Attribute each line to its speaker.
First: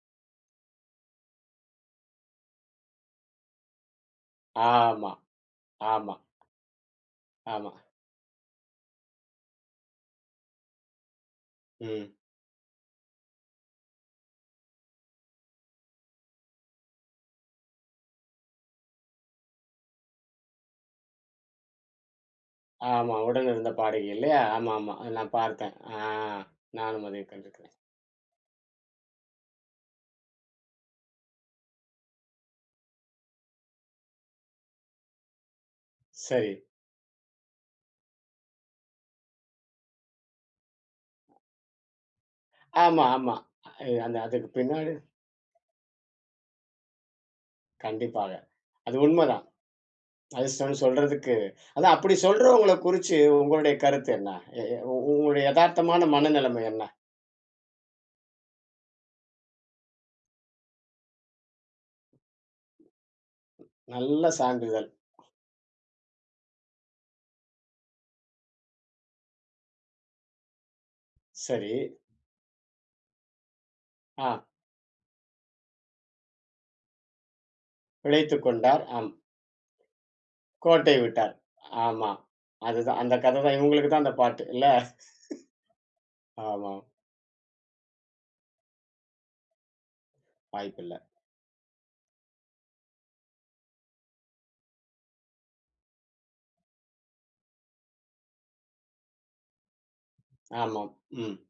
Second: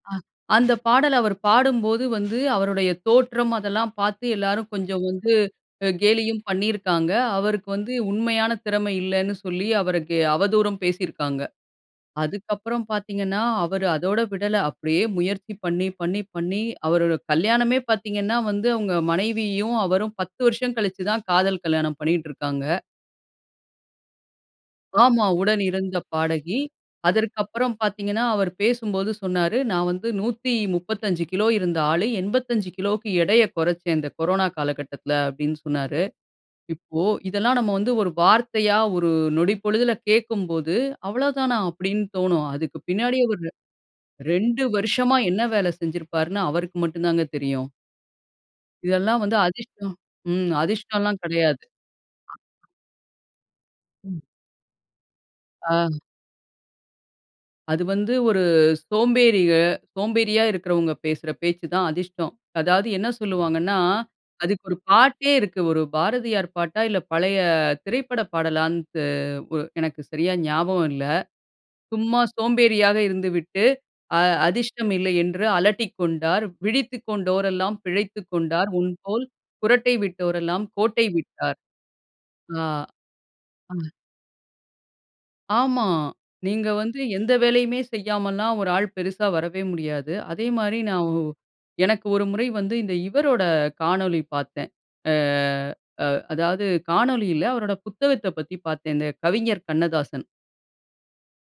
Speaker 1: ஆ. அந்த பாடல அவர் பாடும்போது வந்து, அவருடைய தோற்றம், அதெல்லாம் பாத்து, எல்லாரும் கொஞ்சம்
Speaker 2: ஆமா,
Speaker 1: வந்து,
Speaker 2: ஆமா.
Speaker 1: கேலியும் பண்ணியிருக்காங்க. அவருக்கு
Speaker 2: ஆமா.
Speaker 1: வந்து, உண்மையான திறம இல்லைன்னு சொல்லி, அவருக்கு அவதூரும் பேசியிருக்காங்க.
Speaker 2: ம்.
Speaker 1: அதுக்கப்புறம் பாத்தீங்கன்னா, அவரு அதோட விடல, அப்படியே முயற்சி பண்ணி, பண்ணி, பண்ணி. அவரோட கல்யாணமே பார்த்தீங்கன்னா வந்து, அவங்க மனைவியும் அவரும் 10 வருஷம் கழிச்சுதான், காதல் கல்யாணம் பண்ணிட்டு இருக்காங்க.
Speaker 2: ஆமா. உடனிருந்த பாடகி இல்லையா? ஆமா, ஆமா. அ,
Speaker 1: ஆமா.
Speaker 2: நான்
Speaker 1: உடன்
Speaker 2: பாத்தேன்.
Speaker 1: இருந்த
Speaker 2: ஆ
Speaker 1: பாடகி.
Speaker 2: நானும் அதை
Speaker 1: அதற்கு
Speaker 2: கண்டுக்குறேன்.
Speaker 1: அப்புறம் பாத்தீர்கனா, அவர் பேசும்போது சொன்னாரு, நான் வந்து 135 கிலோ இருந்த ஆளு, 85 கிலோக்கு எடைய கொறச்சேன், இந்த கொரோனா காலகட்டத்தில. அப்படின்னு சொன்னாரு.
Speaker 2: சரி.
Speaker 1: இப்போ, இதெல்லாம் நம்ம வந்து, ஒரு வார்த்தையா, ஒரு நொடிப்பொழுதில கேட்கும்போது, அவ்வளோ தானா! அப்படின்னு தோனும். அதுக்கு
Speaker 2: ஆமா,
Speaker 1: பின்னாடி
Speaker 2: ஆமா.
Speaker 1: ஒரு,
Speaker 2: அ அதுக்கு
Speaker 1: 2
Speaker 2: பின்னாடி.
Speaker 1: வருசமா என்ன வேல செஞ்சிருப்பாருனு, அவருக்கு மட்டுந்தாங்க தெரியும்.
Speaker 2: கண்டிப்பாக. அது
Speaker 1: இதெல்லாம் வந்து,
Speaker 2: உண்மதான்.
Speaker 1: அதிஷ்டம் ம்.
Speaker 2: அதிர்ஷ்டம்னு
Speaker 1: அதிஷ்டலாம்
Speaker 2: சொல்றதுக்கு.
Speaker 1: கெடையாது.
Speaker 2: அத அப்படி சொல்றவங்கள குறிச்சு, உங்களுடைய கருத்து
Speaker 1: ம்.
Speaker 2: என்ன? உ உங்களுடைய
Speaker 1: ஆ.
Speaker 2: எதார்த்தமான மனநிலம என்ன?
Speaker 1: அது வந்து, ஒரு சோம்பேறிக சோம்பேறியா இருக்கிறவங்க பேசுற பேச்சு தான் அதிர்ஷ்டம். அதாவது என்ன சொல்லுவாங்கன்னா.
Speaker 2: நல்ல
Speaker 1: அதுக்கு ஒரு
Speaker 2: சான்றிதழ்.
Speaker 1: பாட்டே இருக்கு. ஒரு பாரதியார் பாட்டா? இல்ல பழைய... திரைப்பட பாடலானு. எனக்கு சரியா ஞாபகம் இல்ல.
Speaker 2: சரி.
Speaker 1: "சும்மா சோம்பேறியா இருந்துவிட்டு. அ
Speaker 2: ஆ.
Speaker 1: அதிஷ்டம் இல்லை என்று அலட்டிக்கொண்டார். விழித்துக் கொண்டோர் எல்லாம் பிழைத்துக்
Speaker 2: பிழைத்துக்
Speaker 1: கொண்டார்.
Speaker 2: கொண்டார். அம்.
Speaker 1: உன்போல், குறட்டை விட்டோரெல்லாம்
Speaker 2: கோட்டை
Speaker 1: கோட்டை
Speaker 2: விட்டார்.
Speaker 1: விட்டார்."
Speaker 2: ஆமா.
Speaker 1: ஆ.
Speaker 2: அதுதான். அந்த கததான்.
Speaker 1: அ.
Speaker 2: இவங்களுக்குதா அந்த பாட்டு. இல்ல?
Speaker 1: ஆமா. நீங்க
Speaker 2: ஆமா.
Speaker 1: வந்து எந்த வேலையுமே செய்யாமல்லாம், ஒரு ஆள் பெருசா வரவே முடியாது. அதே
Speaker 2: வாய்ப்பு
Speaker 1: மாரி
Speaker 2: இல்ல.
Speaker 1: நான் ஒ எனக்கு ஒரு முறை வந்து, இந்த இவரோட காணொளி பாத்தேன். அ ஆ. அதாவது, காணொளியில, அவரோட புத்தகத்தப் பத்தி பாத்தேங்க. கவிஞர் கண்ணதாசன்.
Speaker 2: ஆமா. ம்.